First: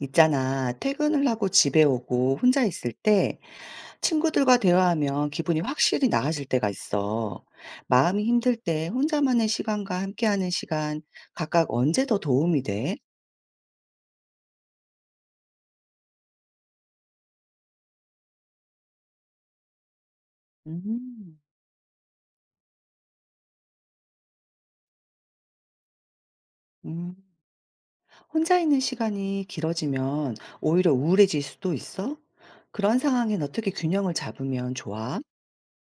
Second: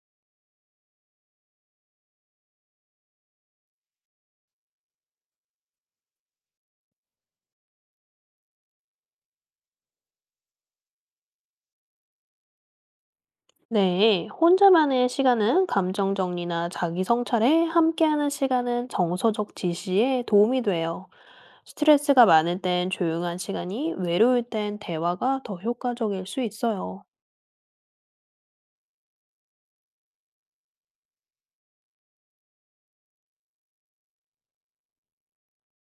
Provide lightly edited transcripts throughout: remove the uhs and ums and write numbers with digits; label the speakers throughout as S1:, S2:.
S1: 있잖아, 퇴근을 하고 집에 오고 혼자 있을 때 친구들과 대화하면 기분이 확실히 나아질 때가 있어. 마음이 힘들 때 혼자만의 시간과 함께하는 시간, 각각 언제 더 도움이 돼?
S2: 네, 혼자만의 시간은 감정 정리나 자기 성찰에, 함께하는 시간은 정서적 지시에 도움이 돼요.
S1: 음,
S2: 스트레스가 많을 땐 조용한 시간이, 외로울 땐 대화가 더 효과적일 수 있어요.
S1: 음, 혼자 있는 시간이 길어지면 오히려 우울해질 수도 있어? 그런 상황엔 어떻게 균형을 잡으면 좋아?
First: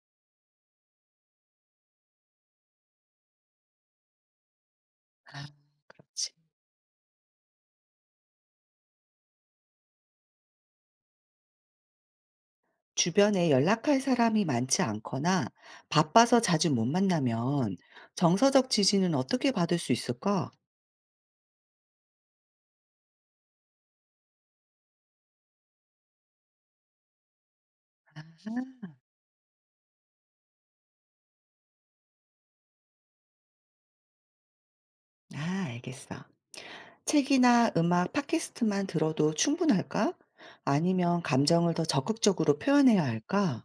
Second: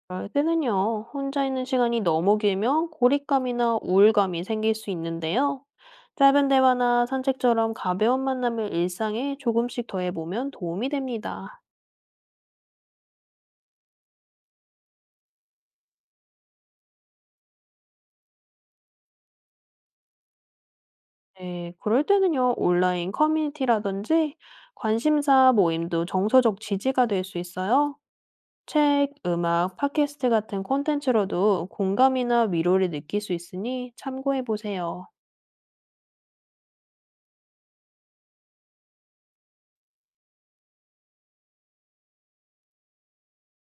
S2: 그럴 때는요, 혼자 있는 시간이 너무 길면 고립감이나 우울감이 생길 수
S1: 아,
S2: 있는데요.
S1: 그렇지.
S2: 짧은 대화나 산책처럼 가벼운 만남을 일상에 조금씩 더해보면 도움이 됩니다.
S1: 주변에 연락할 사람이 많지 않거나 바빠서 자주 못 만나면 정서적 지지는 어떻게 받을 수 있을까?
S2: 네, 그럴 때는요, 온라인 커뮤니티라든지 관심사 모임도 정서적 지지가 될 수 있어요. 책, 음악, 팟캐스트 같은 콘텐츠로도 공감이나 위로를 느낄 수 있으니 참고해 보세요.
S1: 아, 알겠어. 책이나 음악, 팟캐스트만 들어도 충분할까? 아니면 감정을 더 적극적으로 표현해야 할까?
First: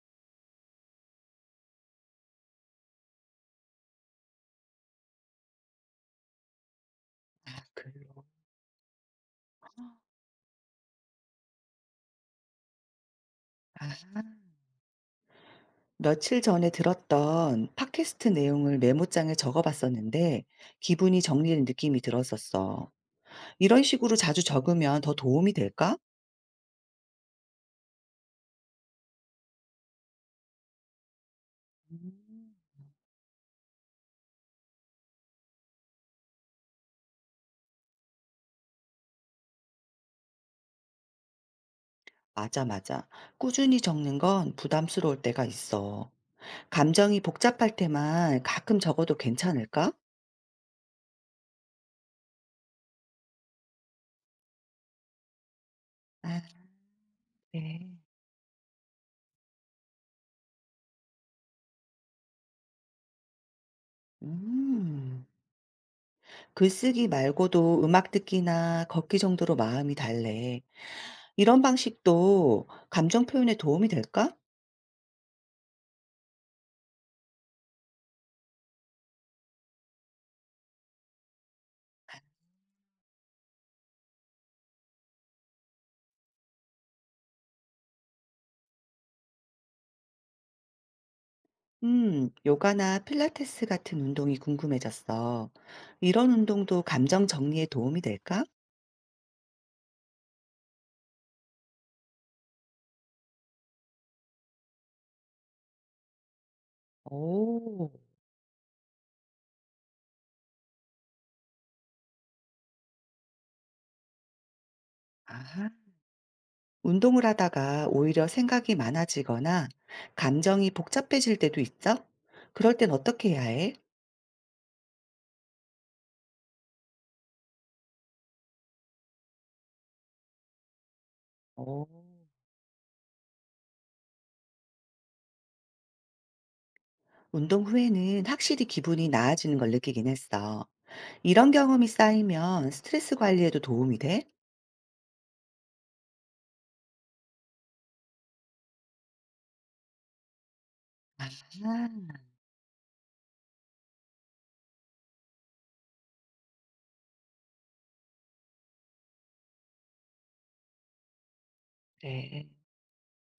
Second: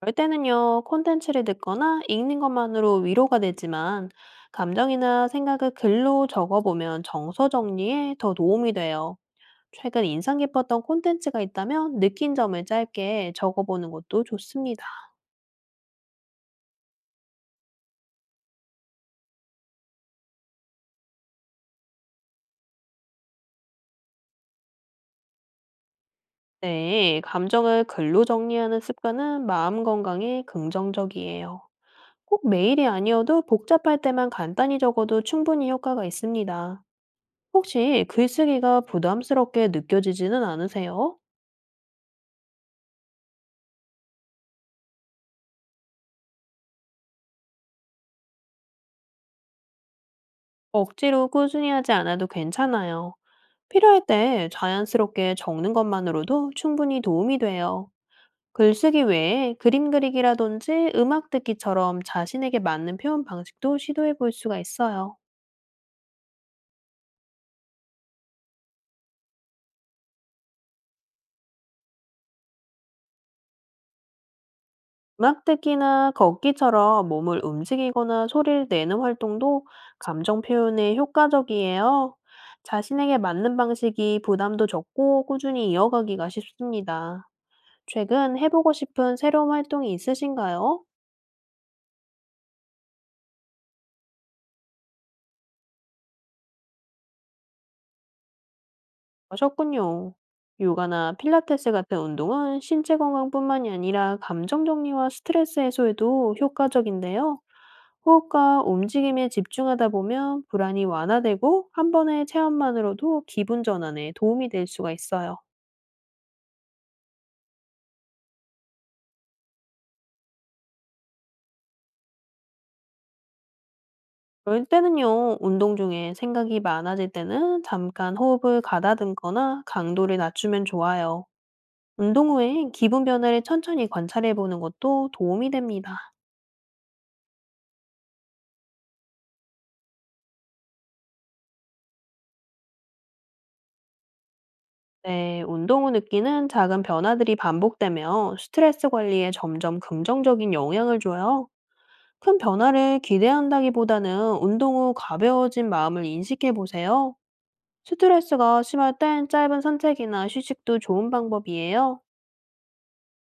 S2: 그럴 때는요, 콘텐츠를 듣거나 읽는 것만으로 위로가 되지만, 감정이나 생각을 글로 적어보면 정서
S1: 아,
S2: 정리에
S1: 글로.
S2: 더 도움이 돼요. 최근 인상 깊었던 콘텐츠가 있다면 느낀 점을 짧게
S1: 아,
S2: 적어보는 것도 좋습니다.
S1: 며칠 전에 들었던 팟캐스트 내용을 메모장에 적어봤었는데 기분이 정리된 느낌이 들었었어. 이런 식으로 자주 적으면 더 도움이 될까?
S2: 네, 감정을 글로 정리하는 습관은 마음 건강에 긍정적이에요. 꼭
S1: 음.
S2: 매일이 아니어도 복잡할 때만 간단히 적어도 충분히 효과가 있습니다. 혹시 글쓰기가 부담스럽게 느껴지지는 않으세요?
S1: 맞아, 맞아. 꾸준히 적는 건 부담스러울 때가 있어. 감정이 복잡할 때만 가끔 적어도 괜찮을까?
S2: 억지로 꾸준히 하지 않아도 괜찮아요. 필요할 때 자연스럽게 적는
S1: 아,
S2: 것만으로도 충분히 도움이
S1: 그래.
S2: 돼요. 글쓰기 외에 그림 그리기라든지 음악 듣기처럼 자신에게 맞는 표현 방식도 시도해 볼 수가 있어요.
S1: 음, 글쓰기 말고도 음악 듣기나 걷기 정도로 마음이 달래. 이런 방식도 감정 표현에 도움이 될까?
S2: 음악 듣기나 걷기처럼 몸을 움직이거나 소리를 내는 활동도 감정 표현에 효과적이에요. 자신에게 맞는 방식이 부담도 적고 꾸준히 이어가기가 쉽습니다. 최근 해보고 싶은 새로운 활동이 있으신가요?
S1: 요가나 필라테스 같은 운동이 궁금해졌어. 이런 운동도 감정 정리에 도움이 될까?
S2: 하셨군요. 요가나 필라테스 같은 운동은 신체 건강뿐만이 아니라 감정 정리와 스트레스 해소에도 효과적인데요.
S1: 오,
S2: 호흡과 움직임에 집중하다 보면 불안이 완화되고 한 번의 체험만으로도 기분 전환에 도움이 될 수가 있어요.
S1: 아. 운동을 하다가 오히려 생각이 많아지거나 감정이 복잡해질 때도 있어? 그럴 땐 어떻게 해야 해?
S2: 그럴 때는요, 운동 중에 생각이 많아질 때는 잠깐 호흡을 가다듬거나 강도를 낮추면 좋아요.
S1: 어,
S2: 운동 후엔 기분 변화를 천천히 관찰해 보는 것도 도움이 됩니다.
S1: 운동 후에는 확실히 기분이 나아지는 걸 느끼긴 했어. 이런 경험이 쌓이면 스트레스 관리에도 도움이 돼?
S2: 네, 운동 후 느끼는 작은 변화들이 반복되며 스트레스 관리에 점점 긍정적인 영향을
S1: 아,
S2: 줘요. 큰 변화를 기대한다기보다는 운동 후 가벼워진 마음을 인식해 보세요. 스트레스가 심할 땐 짧은 산책이나 휴식도 좋은 방법이에요.
S1: 그래.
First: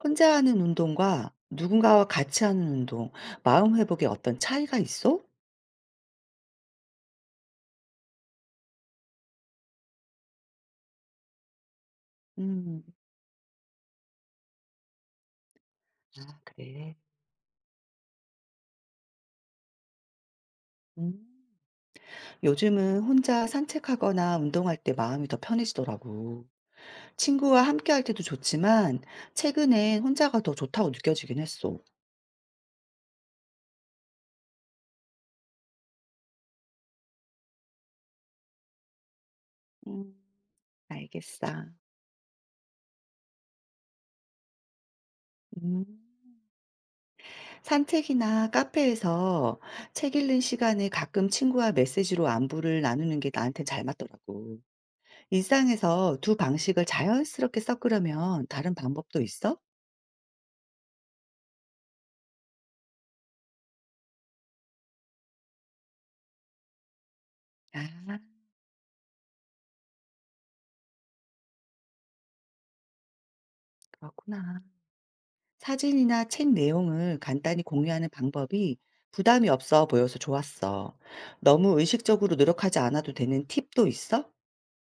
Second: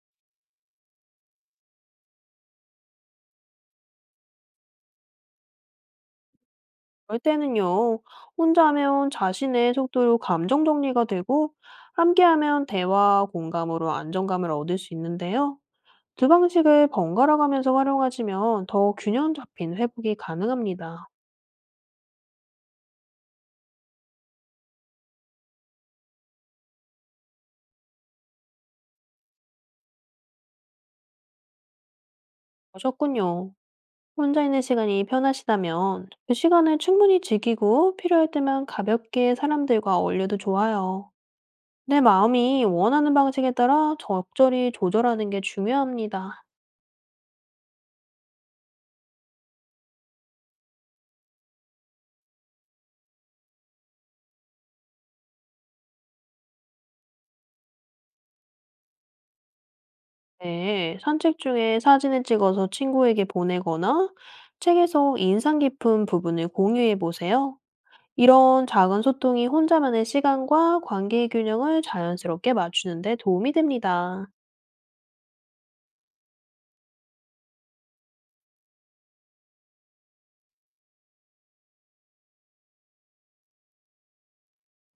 S1: 혼자 하는 운동과 누군가와 같이 하는 운동, 마음 회복에 어떤 차이가 있어?
S2: 그럴 때는요, 혼자 하면 자신의 속도로 감정 정리가 되고, 함께하면
S1: 음,
S2: 대화, 공감으로 안정감을 얻을 수 있는데요. 두
S1: 아,
S2: 방식을
S1: 그래.
S2: 번갈아 가면서 활용하시면 더 균형 잡힌 회복이 가능합니다.
S1: 음, 요즘은 혼자 산책하거나 운동할 때 마음이 더 편해지더라고. 친구와 함께할 때도 좋지만 최근엔 혼자가 더 좋다고 느껴지긴 했어.
S2: 러셨군요. 혼자 있는 시간이 편하시다면 그 시간을 충분히 즐기고 필요할 때만 가볍게 사람들과
S1: 음,
S2: 어울려도 좋아요.
S1: 알겠어.
S2: 내 마음이 원하는 방식에 따라 적절히 조절하는 게
S1: 음.
S2: 중요합니다.
S1: 산책이나 카페에서 책 읽는 시간에 가끔 친구와 메시지로 안부를 나누는 게 나한테 잘 맞더라고. 일상에서 두 방식을 자연스럽게 섞으려면 다른 방법도 있어?
S2: 네, 산책 중에 사진을 찍어서 친구에게 보내거나 책에서 인상 깊은 부분을 공유해 보세요.
S1: 아,
S2: 이런 작은 소통이 혼자만의 시간과 관계의 균형을 자연스럽게 맞추는 데 도움이 됩니다.
S1: 그렇구나. 사진이나 책 내용을 간단히 공유하는 방법이 부담이 없어 보여서 좋았어. 너무 의식적으로 노력하지 않아도 되는 팁도 있어?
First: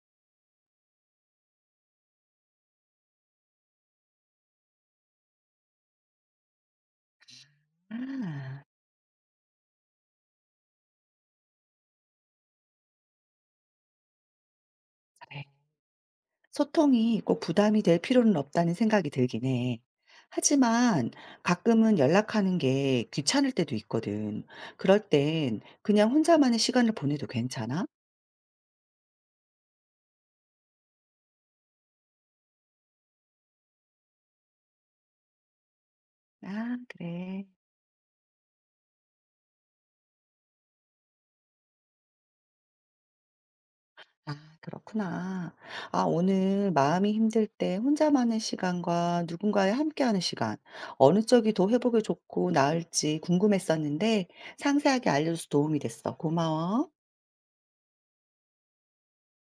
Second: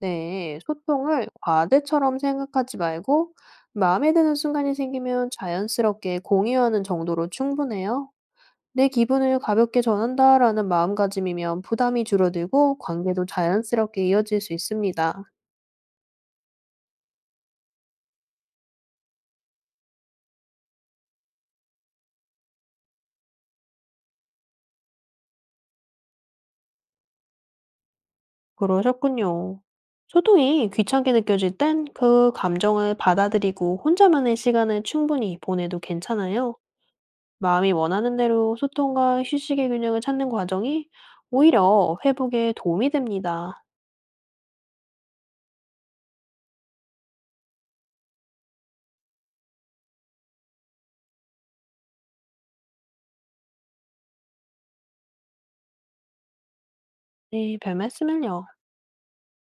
S2: 네, 소통을 과제처럼 생각하지 말고 마음에 드는 순간이 생기면 자연스럽게 공유하는 정도로 충분해요.
S1: 아
S2: 내 기분을 가볍게 전한다라는 마음가짐이면 부담이 줄어들고 관계도 자연스럽게 이어질 수 있습니다.
S1: 그래. 소통이 꼭 부담이 될 필요는 없다는 생각이 들긴 해. 하지만 가끔은 연락하는 게 귀찮을 때도 있거든. 그럴 땐 그냥 혼자만의 시간을 보내도 괜찮아?
S2: 그러셨군요. 소통이 귀찮게 느껴질 땐 그 감정을 받아들이고 혼자만의 시간을 충분히 보내도 괜찮아요.
S1: 아, 그래.
S2: 마음이 원하는 대로 소통과 휴식의 균형을 찾는 과정이 오히려 회복에 도움이 됩니다.
S1: 아, 그렇구나. 아, 오늘 마음이 힘들 때 혼자만의 시간과 누군가와 함께하는 시간, 어느 쪽이 더 회복에 좋고 나을지 궁금했었는데 상세하게 알려줘서 도움이 됐어. 고마워.
S2: 네, 별 말씀을요.